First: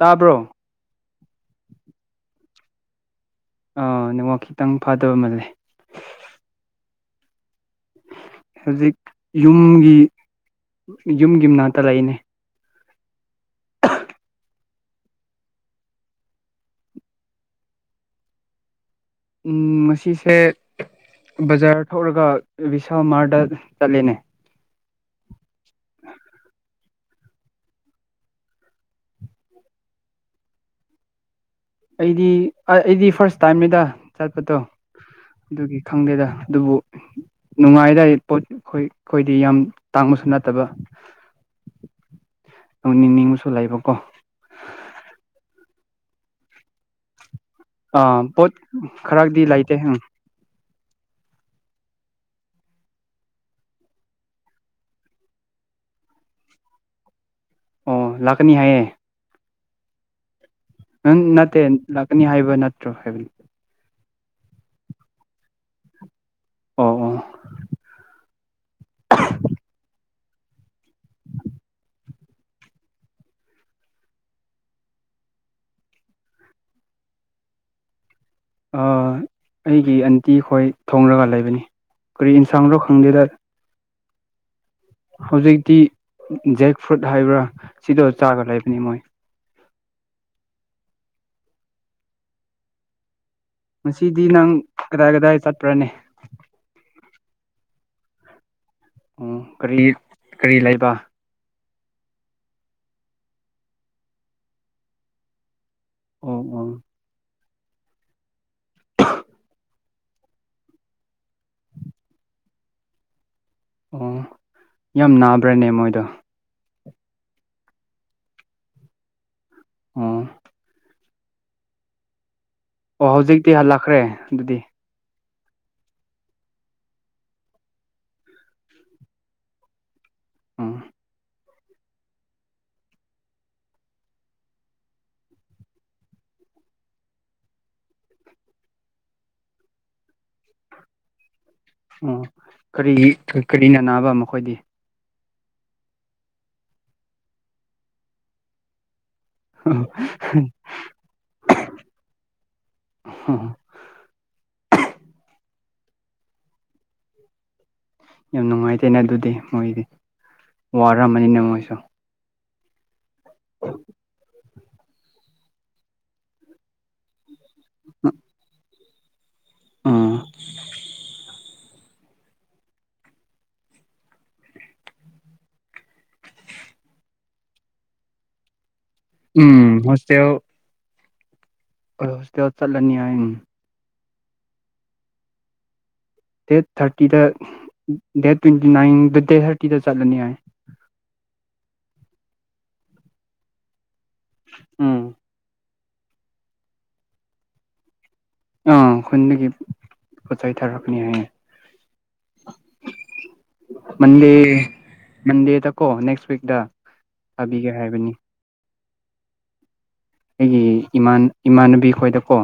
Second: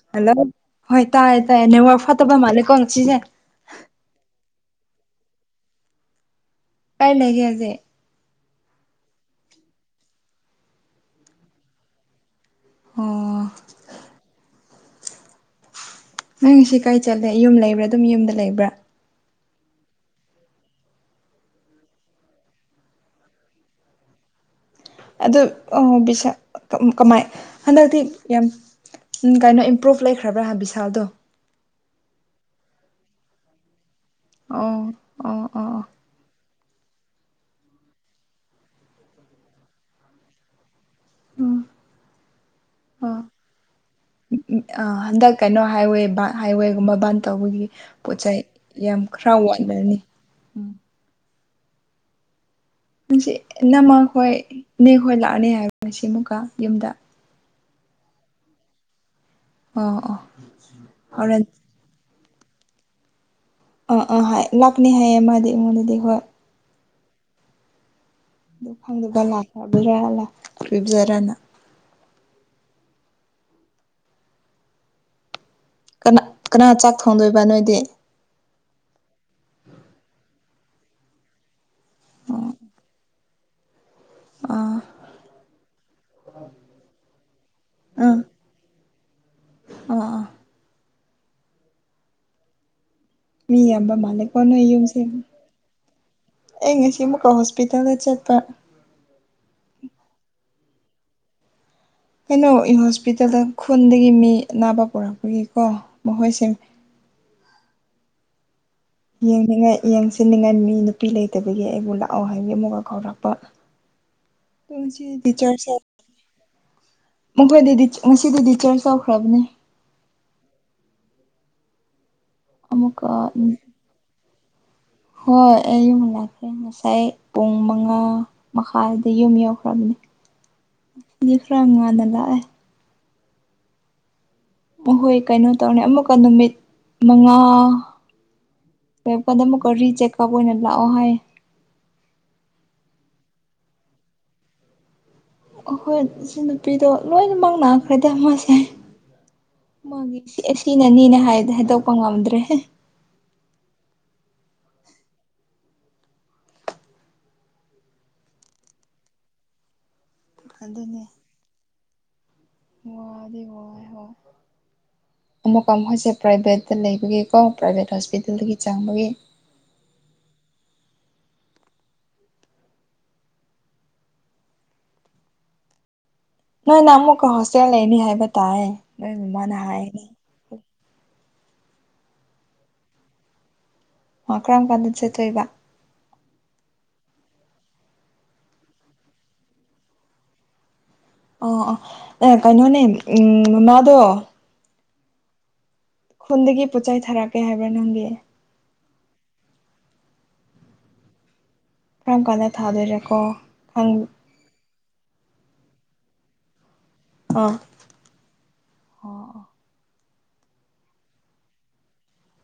ꯇꯥꯕ꯭ꯔꯣ ꯍꯜꯂꯣ ꯍꯣꯏ ꯇꯥꯏꯌꯦ ꯇꯥꯏꯌꯦ ꯅꯦꯠꯋꯥꯔꯛ ꯐꯠꯇꯕ ꯃꯥꯜꯂꯦꯀꯣ ꯉꯁꯤꯁꯦ ꯑꯥ ꯅꯦꯠꯋꯥꯛ ꯈꯤꯇꯪ ꯐꯇꯕ ꯃꯥꯜꯂꯦ ꯀꯥꯏ ꯂꯩꯒꯦ ꯍꯨꯖꯤꯛ ꯍꯧꯖꯤꯛ ꯌꯨꯝꯒꯤ ꯌꯨꯝꯒꯤ ꯃꯅꯥꯛꯇ ꯂꯩꯅꯦ ꯑꯣ ꯅꯪ ꯉꯁꯤ ꯀꯥꯏ ꯆꯠꯂꯦ ꯌꯨꯝ ꯂꯩꯕ꯭ꯔꯥ ꯑꯗꯨꯝ ꯌꯨꯝꯗ ꯂꯩꯕ꯭ꯔꯥ ꯎꯝ ꯉꯁꯤꯁꯦ ꯕꯖꯥꯔ ꯊꯣꯛꯔꯒ ꯕꯤꯁꯥꯃꯥꯔꯗ ꯆꯠꯂꯦꯅꯦ ꯑꯗꯨ ꯑꯥ ꯕꯤꯁꯥꯜ ꯀ ꯀꯃꯥꯏ ꯍꯟꯗꯛꯇꯤ ꯌꯥꯝ ꯎꯝ ꯀꯩꯅꯣ ꯏꯝꯄ꯭ꯔꯨꯚ ꯂꯩꯈ꯭ꯔꯕ꯭ꯔꯥ ꯍꯥ ꯚꯤꯁꯥꯜꯗꯣ ꯑꯩꯗꯤ ꯑ-ꯑꯩꯗꯤ ꯐꯥꯔꯁ ꯇꯥꯏꯝꯅꯤꯗ ꯆꯠꯄꯗꯣ ꯑꯣ ꯑꯣ ꯑꯗꯨꯒꯤ ꯑꯣ ꯈꯪꯗꯦꯗ ꯑꯗꯨꯕꯨ ꯅꯨꯡꯉꯥꯏꯗꯥꯏ ꯄꯣꯠ ꯍꯣꯏ ꯈꯣꯏꯗꯤ ꯌꯥꯝ ꯇꯥꯡꯕꯁꯨ ꯅꯠꯇꯕ ꯎꯝ ꯇꯧꯅꯤꯡ ꯑꯣ ꯅꯤꯡꯕꯁꯨ ꯂꯩꯕꯀꯣ ꯍꯟꯗꯛ ꯀꯩꯅꯣ ꯍꯥꯏꯋꯦ ꯄ ꯍꯥꯏꯋꯦꯒꯨꯝꯕ ꯕꯟ ꯇꯧꯕꯒꯤ ꯑꯥ ꯄꯣꯠꯆꯩ ꯄꯣꯠ ꯌꯥꯝ ꯈꯔ ꯈꯔꯗꯤ ꯂꯩꯇꯦ ꯋꯥꯠꯂꯅꯤ ꯎꯝ ꯎꯝ ꯉꯁꯤ ꯅꯃꯈꯣꯏ ꯏꯅꯦ ꯍꯣꯏ ꯂꯥꯛꯑꯅꯤ ꯍꯥꯏ ꯉꯁꯤ ꯃꯨꯛꯀ ꯌꯨꯝꯗ ꯑꯣ ꯂꯥꯛꯀꯅꯤ ꯍꯥꯏꯌꯦ ꯑꯣ ꯑꯣ ꯎꯡ ꯍꯣꯔꯦꯟ ꯅꯠꯇꯦ ꯂꯥꯛꯀꯅꯤ ꯍꯥꯏꯕ ꯅꯠꯇ꯭ꯔꯣ ꯍꯥꯏꯕꯅꯤ ꯑꯥ ꯑꯥ ꯍꯥꯏ ꯂꯥꯛꯅꯤ ꯍꯥꯏꯌꯦ ꯃꯥꯗꯤ ꯑꯩꯉꯣꯟꯗꯗꯤ ꯍꯣꯏ ꯑꯣ ꯑꯣ ꯗꯨ [unintelligible] ꯀꯅꯥ ꯀꯅꯥ ꯆꯥꯛ ꯊꯣꯡꯗꯣꯏꯕ ꯅꯣꯏꯗꯤ ꯑꯥ ꯑꯩꯒꯤ ꯑꯟꯇꯤ ꯈꯣꯏ ꯊꯣꯡꯂꯒ ꯂꯩꯕꯅꯤ ꯀꯔꯤ ꯑꯥ ꯏꯟꯁꯥꯡꯗꯣ ꯈꯪꯗꯦꯗ ꯑꯥ ꯍꯧꯖꯤꯛꯇꯤ ꯖꯦꯛ ꯐ꯭ꯔꯨꯠ ꯍꯥꯏꯕ꯭ꯔꯥ ꯁꯤꯗꯣ ꯆꯥꯒ ꯂꯩꯕꯅꯤ ꯃꯣꯏ ꯑꯣ ꯑꯣ ꯃꯤ ꯌꯝꯕ ꯉꯁꯤꯗꯤ ꯃꯥꯜꯂꯦꯀꯣ ꯅꯪ ꯅꯣꯏ ꯌꯨꯝꯁꯦ ꯀꯗꯥꯏ ꯀꯗꯥꯏ ꯆꯠꯄ꯭ꯔꯅꯦ ꯑꯦ ꯉꯁꯤ ꯃꯨꯛ ꯀꯣ ꯍꯣꯁꯄꯤꯇꯥꯜꯗ ꯆꯠꯄ ꯎꯪ ꯀꯔꯤ ꯀꯔꯤ ꯂꯩꯕ ꯀꯩꯅꯣ ꯑꯩ ꯍꯣꯁꯄꯤꯇꯥꯜꯗ ꯈꯨꯟꯗꯒꯤ ꯃꯤ ꯑꯅꯥꯕ ꯄꯨꯔꯛꯄꯒꯤ ꯀꯣ ꯑꯣ ꯃꯍꯣꯏꯁꯤꯝ ꯑꯣ ꯌꯦꯡꯅꯤꯡꯉꯥꯏ ꯌꯦꯡꯁꯤꯟꯅꯤꯡꯉꯥꯏ ꯃꯤ ꯅꯨꯄꯤ ꯂꯩꯇꯕꯒꯤ ꯑꯩꯕꯨ ꯂꯥꯛꯑꯣ ꯍꯥꯏꯕꯒꯤ ꯑꯃꯨꯛꯀ ꯀꯧꯔꯛꯄ ꯑꯣ ꯌꯥꯝ ꯉꯁꯤꯗꯤ ꯅꯥꯕ꯭ꯔꯅꯦ ꯗꯤꯁꯆꯥꯔ꯭ꯖ ꯃꯣꯏꯗꯣ [unintelligible] ꯃꯈꯣꯏꯗꯤ ꯗꯤ ꯉꯁꯤꯗꯤ ꯗꯤꯁꯆꯥꯔꯆ ꯇꯧꯈ꯭ꯔꯕꯅꯦ ꯑꯣ ꯑꯃꯨꯛꯀ ꯑꯣ ꯍꯧꯖꯤꯛꯇꯤ ꯍꯜꯂꯛꯈ꯭ꯔꯦ ꯑꯗꯨꯗꯤ ꯍꯣꯏ ꯑꯩ ꯌꯨꯝ ꯍꯛꯂꯛꯈ꯭ꯔꯦ ꯉꯁꯥꯏ ꯄꯨꯡ ꯃꯉꯥ ꯃꯈꯥꯏꯗ ꯌꯨꯝ ꯌꯧꯈ꯭ꯔꯕꯅꯦ ꯑꯝ [unintelligible] ꯂꯥꯛꯑꯦ ꯎꯝꯍꯣꯏ ꯀꯩꯅꯣ ꯇꯧꯅꯤ ꯑꯃꯨꯛꯀ ꯅꯨꯃꯤꯠ ꯃꯉꯥ ꯍꯌꯦꯡ ꯀꯣꯟꯅ ꯔꯤ ꯆꯦꯛ ꯇꯧꯕ ꯑꯣꯏꯅ ꯂꯥꯛꯑꯣ ꯍꯥꯏꯌꯦ ꯑꯣꯀꯔꯤ ꯀꯔꯤꯅ ꯅꯥꯕ ꯃꯈꯣꯏꯗꯤ ꯑꯈꯣꯏ ꯁꯤ ꯅꯨꯄꯤꯗꯣ ꯂꯣꯏꯅꯃꯛ ꯅꯥꯈ꯭ꯔꯗꯤ ꯃꯥꯁꯦ ꯃꯥꯒꯤ ꯁꯤ ꯑꯁꯤꯅꯅꯤꯅꯦ ꯍꯥꯏꯗꯤ ꯍꯥꯏꯗꯣꯛꯄ ꯉꯝꯗ꯭ꯔꯦ ꯑꯣ ꯌꯥꯝ ꯅꯨꯡꯉꯥꯏꯇꯦꯅ ꯑꯗꯨꯗꯤ ꯃꯣꯏꯗꯤ ꯑꯗꯨꯅꯦ ꯋꯥꯔꯝꯃꯅꯤꯅ ꯃꯣꯏꯁꯨ ꯋꯥꯗꯤ ꯋꯥꯏ ꯍꯣꯏ ꯑꯃꯨꯛꯀ ꯃꯣꯏꯁꯦ ꯄ꯭ꯔꯥꯏꯚꯦꯠꯇ ꯂꯩꯕꯒꯤ ꯀꯣ ꯄ꯭ꯔꯥꯏꯚꯦꯠ ꯍꯣꯁꯄꯤꯇꯥꯜꯗꯒꯤ ꯆꯥꯡꯕꯒꯤ ꯑꯝ ꯅꯣꯏꯅ ꯃꯨꯛꯀ ꯍꯣꯁꯇꯦꯜ ꯂꯩꯅꯤ ꯍꯥꯏꯕ ꯇꯥꯏꯑꯦ ꯎꯝ ꯍꯣꯁꯇꯦꯜ ꯑꯈꯣꯏ ꯍꯣꯁꯇꯦꯜ ꯆꯠꯂꯅꯤ ꯍꯥꯏꯅꯦ ꯃꯥ ꯀꯔꯝ ꯀꯥꯟꯗ ꯆꯠ ꯇꯣꯏꯕ ꯗꯦꯠ ꯊꯥꯔꯇꯤꯗ ꯗꯦꯠ ꯇ꯭ꯋꯦꯟꯇꯤ ꯅꯥꯏꯟꯗ ꯗꯦꯠ ꯊꯥꯔꯇꯤꯗ ꯆꯠꯂꯅꯤ ꯍꯥꯏ ꯑꯣ ꯑꯣ ꯑꯦ ꯀꯩꯅꯣꯅꯦ ꯎꯝ ꯃꯃꯥꯗꯣ ꯎꯝ ꯈꯨꯟꯗꯒꯤ ꯄꯣꯠꯆꯩ ꯊꯥꯔꯛꯀꯦ ꯍꯥꯏꯕ꯭ꯔꯥ ꯅꯪꯒꯤ ꯑꯥ ꯈꯨꯟꯗꯒꯤ ꯄꯣꯠ ꯆꯩ ꯊꯥꯔꯛꯀꯅꯤ ꯍꯥꯏꯌꯦ ꯀꯔꯝ ꯀꯥꯟꯗ ꯊꯥꯗꯣꯏꯔꯀꯣ ꯈꯪ ꯃꯟꯗꯦꯗ ꯀꯣ ꯅꯦꯛꯁ ꯋꯤꯛꯇ ꯑꯥ ꯊꯥꯕꯤꯒꯦ ꯍꯥꯏꯕꯅꯤ ꯑꯣ ꯑꯩꯒꯤ ꯏꯃꯥꯟ ꯏꯃꯥꯟꯅꯕꯤ ꯈꯣꯏꯗꯀꯣ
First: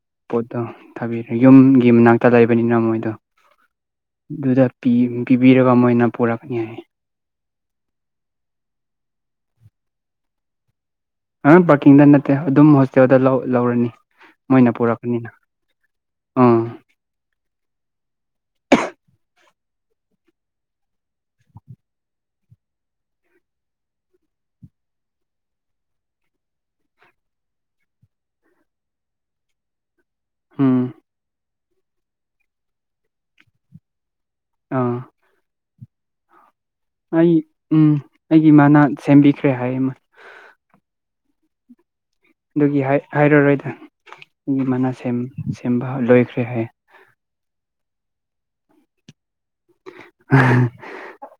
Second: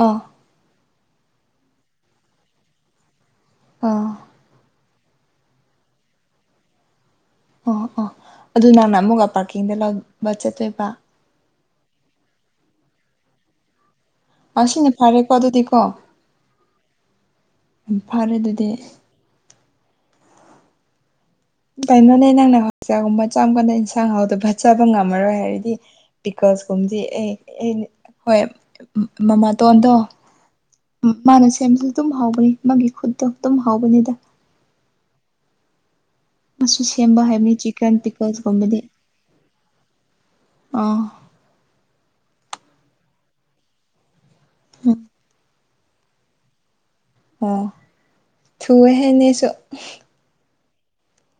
ꯑꯥ ꯄꯣꯠꯇꯣ ꯊꯥꯕꯤꯈ꯭ꯔꯦ ꯌꯨꯝꯒꯤ ꯃꯅꯥꯛꯇ ꯂꯩꯕꯅꯤꯅ ꯃꯣꯏꯗꯣ ꯑꯥ ꯑꯗꯨꯗ ꯄꯤ ꯄꯤꯕꯤꯔꯒ ꯃꯣꯏꯅ ꯄꯨꯔꯛꯀꯅꯤ ꯍꯥꯏ ꯑꯣ ꯑꯣ ꯑꯗꯨ ꯅꯪꯅ ꯑꯃꯨꯛꯒ ꯄꯥꯔꯀꯤꯡꯗ ꯂꯧꯕ ꯆꯠꯇꯣꯏꯕ ꯑꯪ ꯄꯥꯔꯀꯤꯡꯗ ꯅꯠꯇꯦ ꯑꯗꯨꯝ ꯍꯣꯁꯇꯦꯜꯗ ꯂꯧꯔꯅꯤ ꯃꯣꯏꯅ ꯑꯁꯤꯅ ꯐꯔꯦ ꯄꯨꯔꯛꯀꯅꯤꯅ ꯀꯣ ꯑꯗꯨꯗꯤ ꯀꯣ ꯑꯥ ꯐꯅꯤ ꯑꯗꯨꯗꯤ ꯀꯩꯅꯣꯅꯦ ꯅꯪꯅ ꯍꯣꯁꯇꯦꯜꯒꯨꯝꯕ ꯆꯪꯕꯗ ꯏꯟꯁꯥꯡ ꯍꯥꯎꯇꯕ ꯆꯥꯕ ꯉꯝꯃꯔꯣꯏ ꯍꯥꯏꯔꯗꯤ ꯕꯤꯀꯣ ꯕꯁ ꯀꯨꯝꯗꯤ ꯑꯩ ꯑꯩ ꯍꯣꯏ ꯃꯃꯥꯇꯣꯟꯗꯣ ꯎꯝ ꯃꯥꯅ ꯁꯦꯝꯕꯁꯨ ꯑꯗꯨꯝ ꯍꯥꯎꯕꯅꯤ ꯃꯥꯒꯤ ꯈꯨꯠꯇꯣ ꯑꯗꯨꯝ ꯍꯥꯎꯕꯅꯤꯗ ꯑꯥ ꯃꯁꯨ ꯁꯦꯝꯕ ꯑꯩ ꯍꯩꯕꯅꯤ ꯎꯝ ꯆꯤꯛꯀꯟ ꯑꯩꯒꯤ ꯄꯤꯛꯀꯜꯁꯀꯨꯝꯕꯗꯤ ꯏꯃꯥꯅ ꯁꯦꯝꯕꯤꯈ꯭ꯔꯦ ꯍꯥꯏꯌꯦ ꯑꯥ ꯑꯗꯨꯒꯤ ꯍꯥꯏ ꯍꯥꯢꯔꯔꯣꯏꯗ ꯗꯨꯒꯤ ꯃꯅꯥ ꯁꯦꯝ ꯁꯦꯝꯕ ꯂꯣꯏꯈ꯭ꯔꯦ ꯍꯥꯏ ꯑꯣ ꯊꯨꯑꯦꯍꯦ ꯏꯅꯦꯁꯨ ꯑꯍ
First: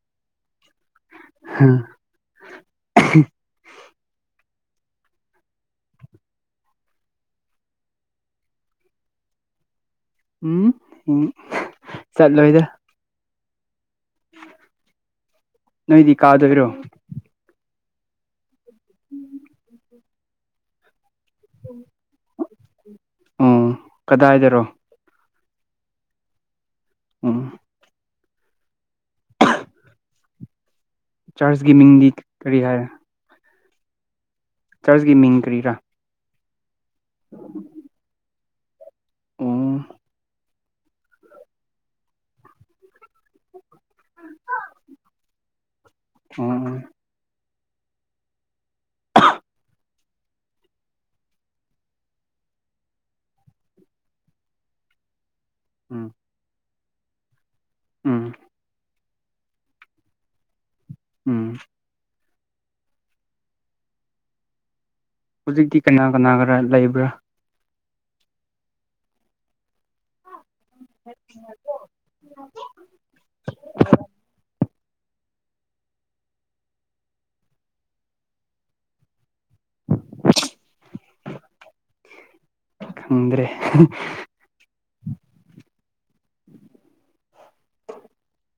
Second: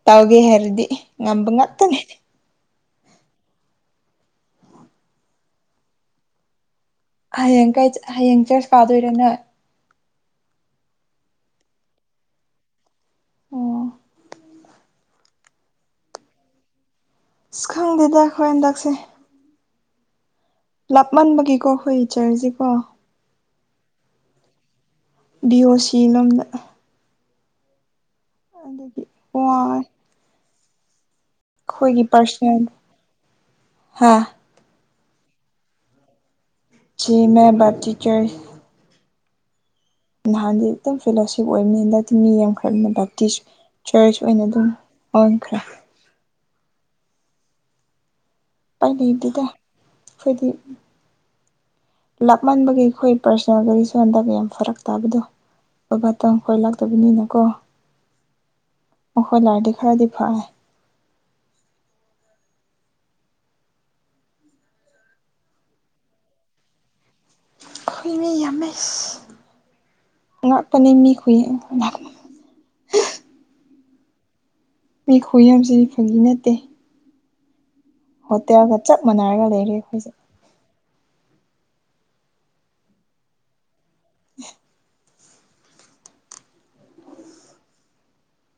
ꯇꯧꯒꯦ ꯍꯥꯏꯔꯗꯤ ꯉꯝꯕ ꯉꯥꯛꯇꯅꯦ ꯑꯍ ꯍꯌꯦꯡ ꯀꯥꯢ ꯍꯌꯦꯡ ꯆꯔꯁ ꯀꯥꯗꯣꯏꯔ ꯅꯣꯢ ꯎꯝ ꯎ ꯆꯠꯂꯣꯏꯗ ꯑꯣ ꯅꯣꯏꯗꯤ ꯀꯥꯗꯣꯏꯔꯣ ꯑꯁ ꯈꯪꯗꯦꯗ ꯑꯩꯈꯣꯏ ꯍꯟꯗꯛꯁꯦ ꯂꯥꯞꯃꯟꯕꯒꯤꯀꯣ ꯑꯈꯣꯏ ꯆꯔꯁꯤꯀꯣ ꯎꯝ ꯀꯗꯥꯏꯗꯔꯣ ꯕꯤ ꯑꯣ ꯁꯤ ꯂꯣꯝꯗ ꯑꯣ ꯑꯗꯨꯒꯤ ꯋꯥꯏ ꯆꯥꯔꯆꯀꯤ ꯑꯩꯈꯣꯏꯒꯤ ꯃꯤꯡꯗꯤ ꯀꯔꯤ ꯄꯥꯔꯁꯣꯅꯦꯜ ꯍꯥꯏꯔꯦ ꯍꯥ ꯆꯔꯆꯀꯤ ꯃꯤꯡ ꯀꯔꯤꯔꯥ ꯁꯤ ꯑꯦꯝ ꯑꯦ ꯕꯥꯔꯇꯤ ꯆꯔꯆ ꯎꯝ ꯅꯍꯥꯟꯗꯤ ꯑꯗꯨꯝ ꯐꯦꯂꯣꯁꯤꯞ ꯑꯣꯏꯕꯅꯦ ꯍꯟꯗꯛꯇꯤ ꯃꯤ ꯌꯥꯝꯈ꯭ꯔꯥꯕꯅꯤꯅ ꯕꯇꯤꯁ ꯆꯔꯁ ꯑꯣꯏꯅ ꯑꯗꯨꯝ ꯑꯣꯟꯈ꯭ꯔꯦ ꯎꯝ ꯎꯄꯥꯢ ꯂꯩꯩꯇꯦꯗ ꯑꯩꯈꯣꯏꯗꯤ ꯂꯥꯛꯃꯟꯕꯒꯤ ꯑꯩꯈꯣꯏ ꯄꯥꯔꯁꯣꯅꯦꯜ ꯒꯥꯔꯤꯁꯨ ꯍꯟꯗꯛ ꯌꯥꯝ ꯐꯔꯛ ꯇꯥꯕꯗꯣ ꯎꯝ ꯕꯕꯥꯇꯣ ꯑꯩꯈꯣꯏ ꯂꯥꯛ ꯐꯠꯇꯕꯅꯤꯅꯀꯣ ꯎꯝ ꯃꯈꯣꯢ ꯂꯥꯔꯗꯤ ꯈꯔꯗꯤ ꯐꯔꯦ ꯎꯝ ꯍꯨꯖꯤꯛꯇꯤ ꯀꯅꯥ ꯀꯅꯥꯒꯔ ꯂꯩꯕ꯭ꯔꯥ ꯑꯈꯣꯏ ꯃꯤ ꯌꯥꯝꯃꯦꯁ ꯉꯥꯛꯄꯅꯤ ꯃꯤ ꯈꯨꯌꯦ ꯃꯤ ꯈꯨꯌꯥꯝꯁꯤꯔꯤ ꯐꯒꯤ ꯅꯠꯇꯦ ꯍꯣꯇꯦꯜꯒ ꯆꯞ ꯃꯥꯟꯅꯔꯒ ꯂꯩꯔꯦ ꯑꯩꯈꯣꯏꯁꯦ ꯈꯪꯗ꯭ꯔꯦ ꯍ [inaudible]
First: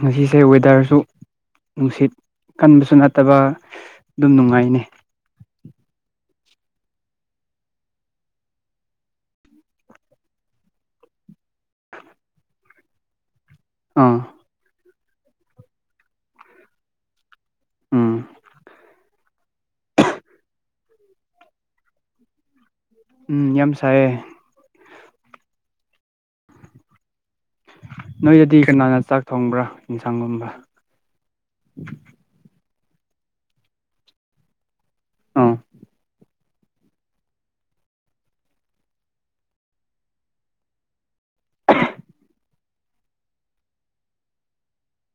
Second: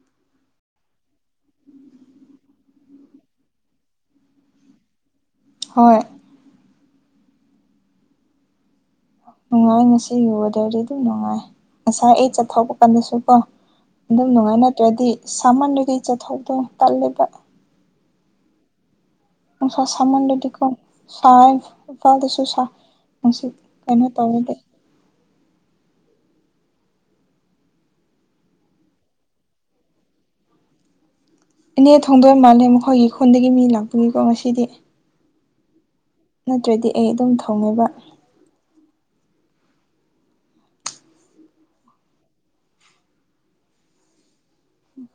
ꯉꯁꯤꯁꯦ ꯋꯦꯗꯔꯁꯨ ꯅꯨꯡꯁꯤꯠ ꯀꯟꯕꯁꯨ ꯅꯠꯇꯕ ꯑꯗꯨꯝ ꯅꯨꯡꯉꯥꯏꯅꯤ ꯍꯣꯏ ꯅꯨꯡꯉꯥꯏꯌꯦ ꯉꯁꯤ ꯋꯦꯗ꯭ꯔꯗꯤ ꯑꯗꯨꯝ ꯅꯨꯡꯉꯥꯏ ꯉꯁꯥꯏ ꯑꯩ ꯆꯠꯊꯣꯛꯄ ꯀꯥꯟꯗꯁꯨ ꯀꯣ ꯑꯥ ꯑꯗꯨꯝ ꯅꯨꯡꯉꯥꯏ ꯅꯇ꯭ꯔꯗꯤ ꯁꯥꯃꯟꯔꯗꯤ ꯆꯠꯊꯣꯛꯄ ꯇꯜꯂꯦꯗ ꯎꯝ ꯅꯨꯡꯁꯥ ꯁꯥꯃꯟꯔꯗꯤ ꯀꯣ ꯁꯥꯏꯌꯦ ꯃꯄꯥꯟꯗꯁꯨ ꯁꯥꯏ ꯃꯁꯤ ꯎꯝ ꯌꯥꯝ ꯀꯩꯅꯣ ꯁꯥꯏꯌꯦ ꯇꯧꯔꯗꯤ ꯅꯣꯏꯗꯗꯤ ꯀꯅꯥꯅ ꯆꯥꯛ ꯊꯣꯡꯕ꯭ꯔꯥ ꯏꯟꯁꯥꯡꯒꯨꯝꯕ ꯏꯅꯦ ꯊꯣꯡꯗꯣꯏ ꯃꯥꯜꯂꯦ ꯃꯈꯣꯏꯒꯤ ꯈꯨꯟꯗꯒꯤ ꯃꯤ ꯂꯥꯛꯄꯒꯤꯀꯣ ꯉꯁꯤꯗꯤ ꯑꯥ ꯅꯠꯇ꯭ꯔꯗꯤ ꯑꯩ ꯑꯗꯨꯝ ꯊꯣꯡꯉꯦꯕ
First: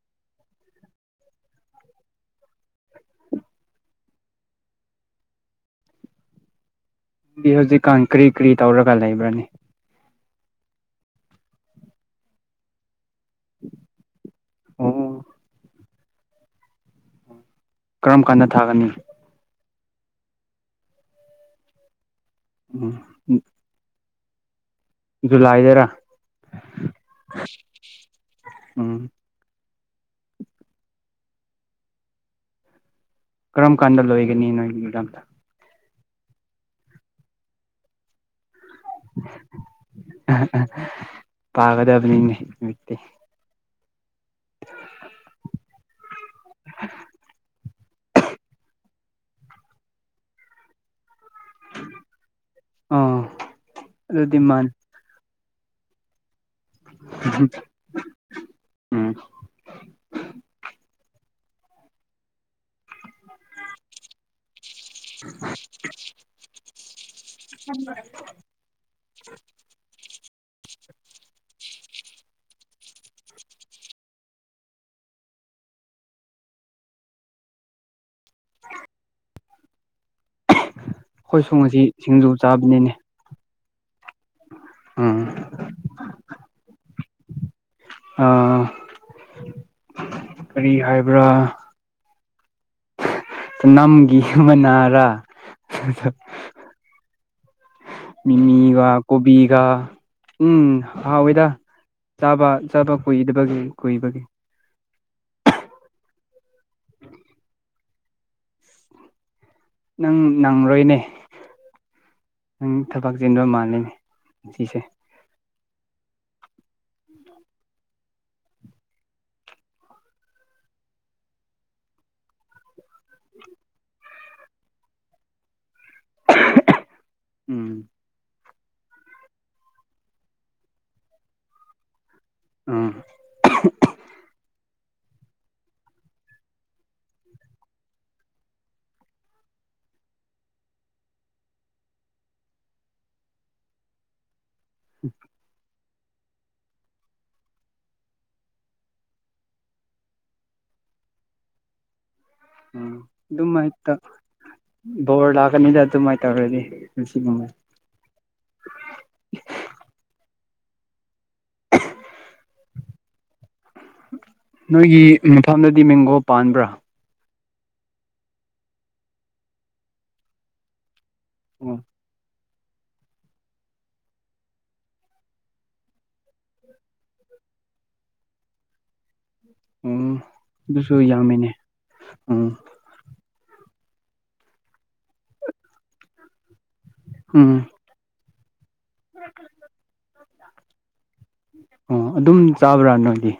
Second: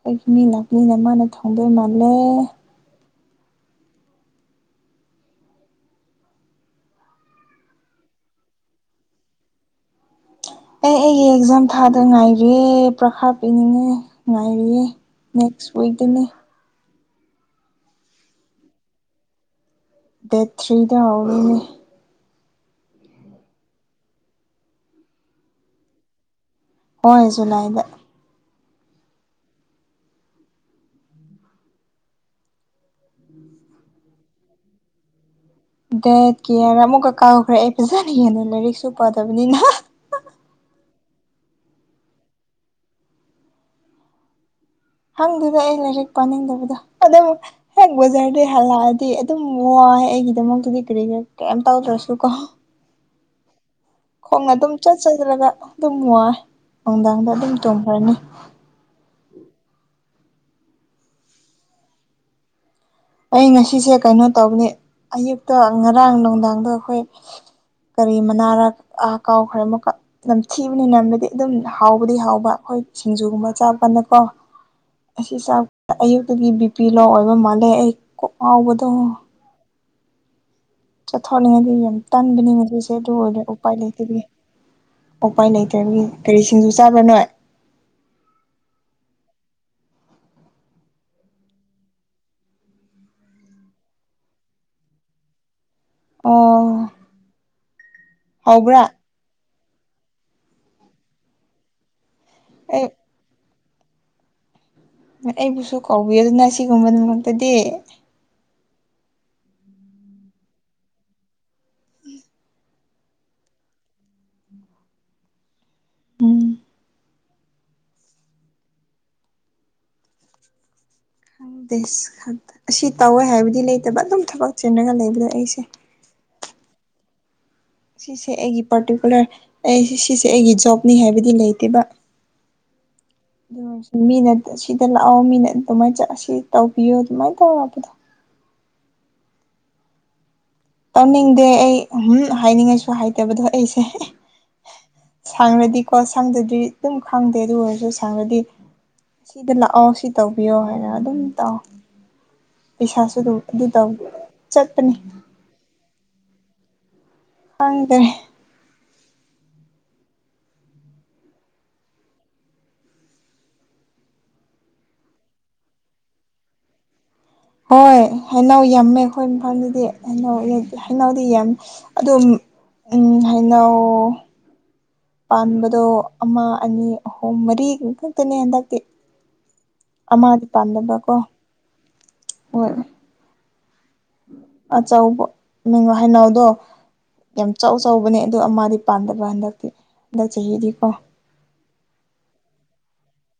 ꯑꯩꯒꯤ ꯃꯤ ꯂꯥꯛꯄꯅꯤꯅ ꯃꯥꯅ ꯊꯣꯡꯗꯣꯏ ꯃꯥꯜꯂꯦ ꯗꯤ ꯍꯧꯖꯤꯛꯀꯥꯟ ꯀꯔꯤ ꯀꯔꯤ ꯇꯧꯔꯒ ꯂꯩꯕ꯭ꯔꯅꯦ ꯑꯦ ꯑꯩꯒꯤ ꯑꯦꯛꯖꯥꯝ ꯊꯥꯗꯨꯏ ꯉꯥꯏꯔꯤ ꯄ꯭ꯔꯈꯥ ꯄꯤꯅꯤꯡꯉꯦ ꯉꯥꯏꯔꯤꯌꯦ ꯑꯣ ꯅꯦꯛꯁ ꯋꯤꯛꯗꯅꯦ ꯀꯔꯝ ꯀꯥꯟꯗ ꯊꯥꯒꯅꯤ ꯗꯦꯠ ꯊ꯭ꯔꯤꯗ ꯍꯧꯗꯨꯏꯅꯦ ꯎꯝ ꯖꯨꯂꯥꯏꯗꯔ ꯍꯣꯏ ꯖꯨꯅꯥꯏꯗ ꯎꯝ ꯀꯔꯝ ꯀꯥꯟꯗ ꯂꯣꯏꯒꯅꯤ ꯅꯣꯏꯒꯤ ꯏꯛꯖꯥꯝꯗꯣ ꯗꯦꯠ ꯀꯤꯌꯥꯔ ꯑꯃꯨꯛꯀ ꯀꯥꯎꯈ꯭ꯔꯦ ꯑꯩ ꯐꯖꯅ ꯌꯦꯡꯗꯦ ꯂꯥꯏꯔꯤꯛꯁꯨ ꯄꯥꯗꯕꯅꯤꯅ ꯄꯥꯒꯗꯕꯅꯤꯅꯦ ꯅꯨꯏꯇꯤ ꯈꯪꯗꯨꯗ ꯑꯩ ꯂꯥꯏꯔꯤꯛ ꯄꯥꯅꯤꯡꯗꯕꯗ ꯑꯗꯨ ꯍꯦꯛ ꯕꯖꯥꯔꯗꯩ ꯍꯜꯂꯛꯑꯗꯤ ꯑꯗꯨꯝ ꯋꯥꯏꯌꯦ ꯑꯩꯒꯤꯗꯃꯛꯇꯗꯤ ꯀꯔꯤꯔ ꯀꯦꯝ ꯇꯧꯗ꯭ꯔꯁꯨꯨ ꯀꯣ ꯑꯥ ꯑꯗꯨꯗꯤ ꯈꯣꯡꯅ ꯃꯥꯅꯤ ꯑꯗꯨꯝ ꯆꯠ ꯆꯠꯂꯒ ꯑꯗꯨꯝ ꯋꯥꯏ ꯅꯨꯡꯗꯥꯡꯗ ꯑꯗꯨꯝ ꯇꯨꯝꯈ꯭ꯔꯅꯤ ꯎꯝ ꯑꯩ ꯉꯁꯤꯁꯦ ꯀꯩꯅꯣ ꯇꯧꯕꯅꯤ ꯑꯌꯨꯛꯇ ꯉꯔꯥꯡ ꯅꯨꯡꯗꯥꯡꯗꯣ ꯑꯩꯈꯣꯏ ꯀꯔꯤ ꯃꯅꯥꯔ ꯑꯥ ꯀꯥꯎꯈ꯭ꯔꯦ ꯑꯃꯨꯛꯀ ꯅꯝꯊꯤꯕꯅꯤ ꯅꯝꯕꯗꯤ ꯑꯗꯨꯝ ꯍꯥꯎꯕꯗꯤ ꯍꯥꯎꯕ ꯑꯩꯈꯣꯏ ꯁꯤꯡꯖꯨꯒꯨꯝꯕ ꯆꯥꯕꯀꯥꯟꯗꯀꯣ ꯑꯁꯤ ꯆꯥꯛ ꯑꯌꯨꯛꯇꯒꯤ ꯕꯤꯄꯤ ꯂꯣ ꯑꯣꯏꯕ ꯃꯥꯜꯂꯦ ꯑꯩ ꯀꯣꯛꯉꯥꯎꯕꯗꯣ ꯑꯩꯈꯣꯏꯁꯨ ꯉꯁꯤ ꯆꯠꯊꯣꯛꯅꯤꯡꯉꯥꯏꯗꯤ ꯌꯥꯝ ꯁꯤꯡꯖꯨ ꯇꯟꯕꯅꯤ ꯉꯁꯤꯁꯦ ꯆꯥꯕꯅꯤꯅꯦ ꯑꯗꯨ ꯑꯣꯏꯔꯗꯤ ꯎꯄꯥꯏ ꯂꯩꯇꯕꯒꯤ ꯎꯝ ꯎꯄꯥꯏ ꯂꯩꯇ꯭ꯔꯕꯒꯤ ꯀꯔꯤ ꯁꯤꯡꯖꯨ ꯆꯥꯕ꯭ꯔꯥ ꯅꯣꯏ ꯑ ꯀꯔꯤ ꯍꯥꯏꯕ꯭ꯔꯥ ꯎꯅꯝꯒꯤ ꯃꯅꯥꯔ ꯑꯣ ꯍꯧꯕ꯭ꯔꯥ ꯃꯤꯃꯤꯒ ꯀꯣꯕꯤꯒ ꯎꯝ ꯍꯥꯎꯋꯦꯗ ꯆꯥꯕ ꯑꯩ ꯆꯥꯕ ꯀꯨꯏꯗꯕꯒꯤ ꯀꯨꯏꯕꯒꯤ ꯑꯩꯕꯨꯁꯨ ꯀꯥꯎꯕꯤꯋꯣꯅ ꯑꯁꯤꯒꯨꯝꯕ ꯅꯨꯃꯤꯠꯇꯗꯤ ꯅꯪ ꯅꯪꯔꯣꯏꯅꯦ ꯅꯪ ꯊꯕꯛ ꯆꯤꯟꯕ ꯃꯥꯜꯂꯤꯅꯦ ꯉꯁꯤꯁꯦ ꯎꯝ ꯏꯁ ꯑꯁꯤ ꯇꯧꯋꯦ ꯍꯥꯏꯕꯗꯤ ꯂꯩꯇꯕ ꯑꯗꯨꯝ ꯊꯕꯛ ꯆꯤꯟꯔꯒ ꯂꯩꯕꯗꯣ ꯑꯩꯁꯦ ꯎꯝ ꯁꯤꯁꯦ ꯑꯩꯒꯤ ꯄꯥꯔꯇꯤꯀꯨꯂꯔ ꯑꯩ ꯁꯤꯁꯦ ꯑꯩꯒꯤ ꯖꯣꯕꯅꯤ ꯍꯥꯏꯕꯗꯤ ꯂꯩꯇꯦꯕ ꯎꯝ ꯑꯗꯨꯑꯣꯢꯁꯨ ꯃꯤꯅ ꯑꯁꯤ ꯗ ꯂꯥꯛꯑꯣ ꯃꯤꯅ ꯑꯗꯨꯃꯥꯏ ꯆꯠ ꯑꯁꯤ ꯇꯧꯕꯤꯌꯣ ꯑꯗꯨꯃꯥꯏꯅ ꯇꯧꯕꯗ ꯇꯧꯅꯤꯡꯗꯦ ꯑꯩ ꯎꯝ ꯍꯥꯏꯅꯤꯡꯉꯥꯏꯁꯨ ꯍꯥꯏꯇꯕꯗꯣ ꯑꯩꯁꯦ ꯁꯪꯔꯗꯤꯀꯣ ꯁꯪꯗ꯭ꯔꯗꯤ ꯑꯗꯨꯝ ꯈꯪꯗꯦ ꯑꯗꯨ ꯑꯣꯏꯔꯁꯨ ꯁꯪꯔꯗꯤ ꯁꯤꯗ ꯂꯥꯛꯑꯣ ꯁꯤ ꯇꯧꯕꯤꯌꯣ ꯍꯥꯏꯅ ꯑꯗꯨꯝ ꯇꯥꯎ ꯎꯝ ꯑꯗꯨꯃꯥꯏ ꯇ ꯆꯠꯄꯅꯤ ꯕꯣꯔ ꯂꯥꯛꯀꯅꯤꯗ ꯑꯗꯨꯃꯥꯏ ꯇꯧꯔꯗꯤ ꯉꯁꯤꯒꯨꯝꯕ ꯈꯪꯗꯦ ꯅꯣꯏꯒꯤ ꯃꯐꯝꯗꯗꯤ ꯃꯦꯡꯒꯣ ꯄꯥꯟꯕ꯭ꯔꯥ ꯍꯣꯏ ꯍꯩꯅꯧ ꯌꯥꯝꯃꯦ ꯑꯩꯈꯣꯏ ꯃꯐꯝꯗꯗꯤ ꯍꯩꯅꯧ ꯍꯩꯅꯧꯗꯤ ꯌꯥꯝ ꯑꯣ ꯑꯗꯨꯝ ꯍꯩꯅꯧ ꯄꯥꯟꯕꯗꯣ ꯑꯃ ꯑꯅꯤ ꯑꯍꯨꯝ ꯃꯔꯤ ꯈꯛꯇꯅꯦ ꯍꯟꯗꯛꯇꯤ ꯎꯝ ꯑꯃꯥꯗꯤ ꯄꯥꯟꯗꯕ ꯑꯗꯨꯁꯨ ꯀꯣ ꯌꯥꯝꯃꯤꯅꯦ ꯎꯝ ꯍꯣꯏ ꯑꯆꯧꯕ ꯅꯪ ꯍꯩꯅꯧꯗꯣ ꯌꯥꯝ ꯎꯝ ꯆꯥꯎ ꯆꯥꯎꯕꯅꯦ ꯑꯗꯨ ꯑꯃꯗꯤ ꯄꯥꯟꯗꯕ ꯍꯟꯗꯛꯇꯤ ꯍꯟꯗꯛ ꯆꯍꯤꯗꯤꯀꯣ ꯑꯣ ꯑꯗꯨꯝ ꯆꯥꯕ꯭ꯔꯥ ꯅꯣꯏꯗꯤ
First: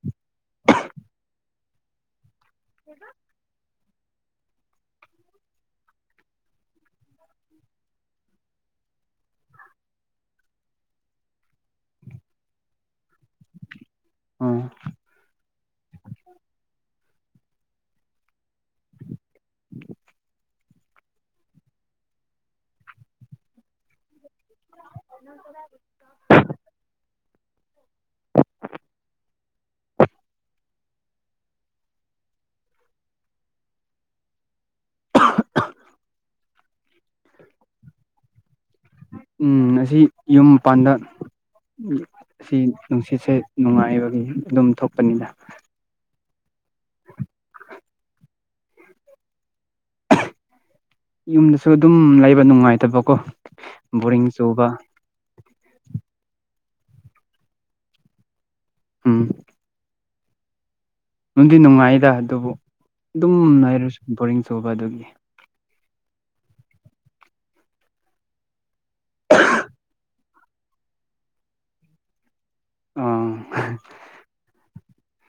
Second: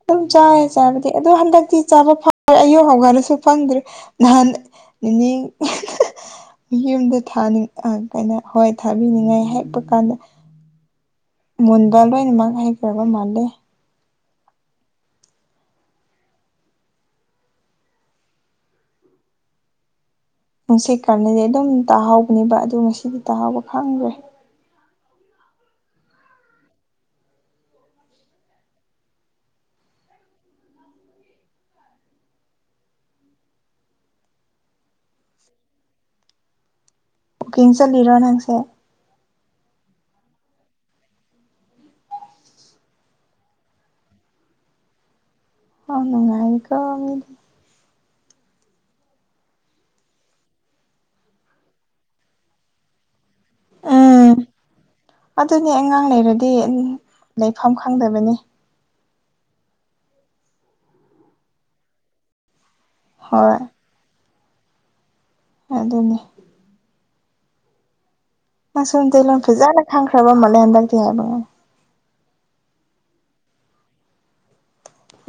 ꯑꯗꯨꯝ ꯆꯥꯏꯌꯦ ꯆꯥꯕꯗꯤ ꯑꯗꯣ ꯍꯟꯗꯛꯇꯤ ꯆꯥꯕ ꯐꯪꯗ꯭ꯔꯦ ꯑꯌꯨꯛ ꯍꯧꯒꯠꯂꯁꯨ ꯐꯪꯗ꯭ꯔꯦ ꯅꯥꯍꯟ ꯅꯤꯅꯤꯡ ꯌꯨꯝꯗ ꯊꯥꯅꯤꯡ ꯑ ꯀꯩꯅꯣ ꯍꯣꯏ ꯊꯥꯕꯤꯅꯤꯡꯉꯥꯏ ꯍꯦꯛꯄ ꯀꯥꯟꯗ ꯃꯨꯟꯕ ꯂꯣꯏꯅꯃꯛ ꯍꯦꯛꯈ꯭ꯔꯕ ꯃꯥꯜꯂꯦ ꯑꯝ [inaudible] ꯅꯨꯡꯁꯤ ꯀꯜꯂꯗꯤ ꯑꯗꯨꯝ ꯇꯥꯍꯧꯕꯅꯦꯕ ꯑꯗꯨ ꯉꯁꯤꯗꯤ ꯇꯥꯍꯧꯕ ꯈꯪꯗ꯭ꯔꯦ [inaudible] [inaudible] ꯑꯍ ꯍ ꯋꯀꯤꯡ ꯆꯠꯂꯤꯔꯣ ꯅꯪꯁꯦ ꯎꯝ ꯑꯁꯤ ꯌꯨꯝ ꯃꯄꯥꯟꯗ ꯁꯤ ꯅꯨꯡꯁꯤꯠꯁꯦ ꯅꯨꯡꯉꯥꯏꯕꯒꯤ ꯑꯗꯨꯝ ꯊꯣꯛꯄꯅꯤꯗ ꯑꯣ ꯅꯨꯡꯉꯥꯏꯑꯦꯀꯣ ꯃꯤꯗꯤ [inaudible] ꯌꯨꯝꯗꯁꯨ ꯑꯗꯨꯝ ꯂꯩꯕ ꯅꯨꯡꯉꯥꯏꯇꯕꯀꯣ ꯕꯣꯔꯤꯡ ꯎꯝ ꯆꯨꯕ ꯑꯗꯨꯅꯦ ꯑꯉꯥꯡ ꯂꯩꯔꯗꯤ ꯂꯩꯐꯝ ꯈꯪꯗꯕꯅꯦ ꯎꯝ ꯅꯨꯡꯗꯤ ꯅꯨꯡꯉꯥꯏꯗ ꯑꯗꯨꯕꯨ ꯑꯗꯨꯝ ꯂꯩꯔꯁꯨ ꯕꯣꯔꯤꯡ ꯆꯨꯕ ꯑꯗꯨꯒꯤ ꯑꯗꯨꯅꯦ ꯑꯁꯣꯝ ꯇꯂꯣ ꯐꯖꯅ ꯈꯪꯈ꯭ꯔꯕ ꯃꯥꯜꯂꯦ ꯍꯟꯗꯛꯇꯤ ꯍꯥꯏꯕ ꯑꯥ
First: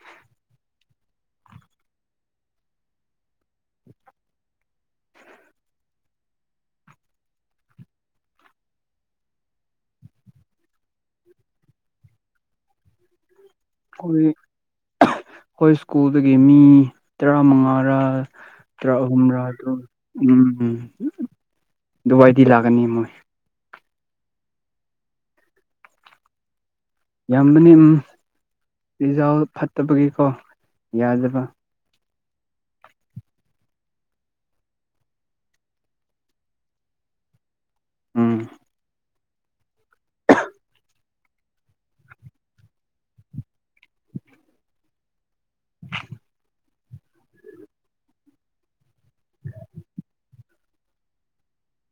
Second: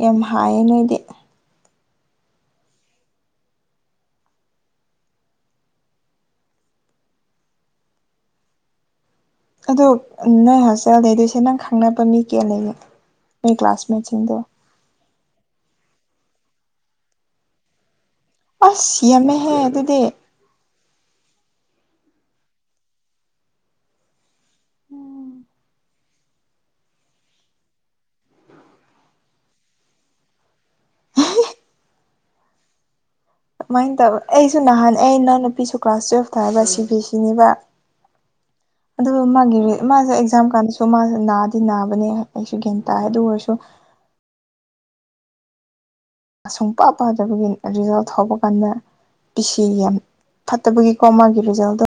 ꯌꯥꯝ ꯍꯥꯏꯌꯦ ꯅꯣꯏꯗꯤ ꯑꯗꯣ ꯅꯣꯏ ꯍꯣꯁꯇꯦꯜ ꯑꯦꯗꯤꯁꯟ ꯅꯪ ꯈꯪꯅꯕ ꯃꯤ ꯀꯌꯥ ꯂꯩꯑꯦ ꯅꯣꯢ ꯀ꯭ꯂꯥꯁꯃꯦꯠꯁꯤꯡꯗꯣ ꯈꯣꯏ ꯏꯁ꯭ꯀꯨꯜꯗꯒꯤ ꯃꯤ ꯇꯔꯥꯃꯉꯥꯔꯥ ꯇꯔꯥ ꯑꯁ ꯌꯥꯝꯃꯦꯍꯦ ꯑꯍꯨꯝꯔꯥꯗꯨ ꯑꯗꯨꯗꯤ ꯎꯝ ꯗꯨꯋꯥꯏꯗꯤ ꯂꯥꯛꯀꯅꯤ ꯃꯣꯏ ꯑꯝ ꯌꯥꯝꯕꯅꯤ ꯑꯝ ꯔꯤꯖꯜ ꯐꯠꯇꯕꯒꯤꯀꯣ ꯌꯥꯗꯕ ꯑꯗꯨꯃꯥꯏꯅ ꯇꯧꯋ ꯑꯩꯁꯨ ꯅꯍꯥꯟ ꯑꯩ ꯅꯎꯅꯨꯄꯤꯁꯨ ꯀ꯭ꯂꯥꯁ ꯇꯨꯋꯜꯐ ꯊꯥꯏꯕ ꯁꯤ ꯕꯤ ꯑꯦꯁ ꯁꯤꯅꯤꯕ ꯎꯝ ꯑꯗꯨꯒ ꯃꯥꯒꯤ ꯃꯥꯁꯦ ꯑꯦꯛꯖꯥꯝ ꯀꯥꯟꯗꯁꯨ ꯃꯥꯁꯦ ꯅꯥꯗꯤ ꯅꯥꯕꯅꯦ ꯑꯩꯁꯨ ꯒ꯭ꯌꯥꯟ ꯇꯥꯏ ꯑꯗꯨ ꯑꯣꯏꯔꯁꯨ [inaudible] ꯁꯨꯡꯄꯥ ꯄꯥꯗꯕꯒꯤ ꯔꯤꯖꯜ ꯊꯣꯛꯄ ꯀꯥꯟꯗ ꯄꯤꯁꯤ ꯌꯥꯝ ꯐꯠꯇꯕꯒꯤ ꯀꯣ ꯃꯥꯒꯤ ꯔꯤꯖꯜꯗꯣ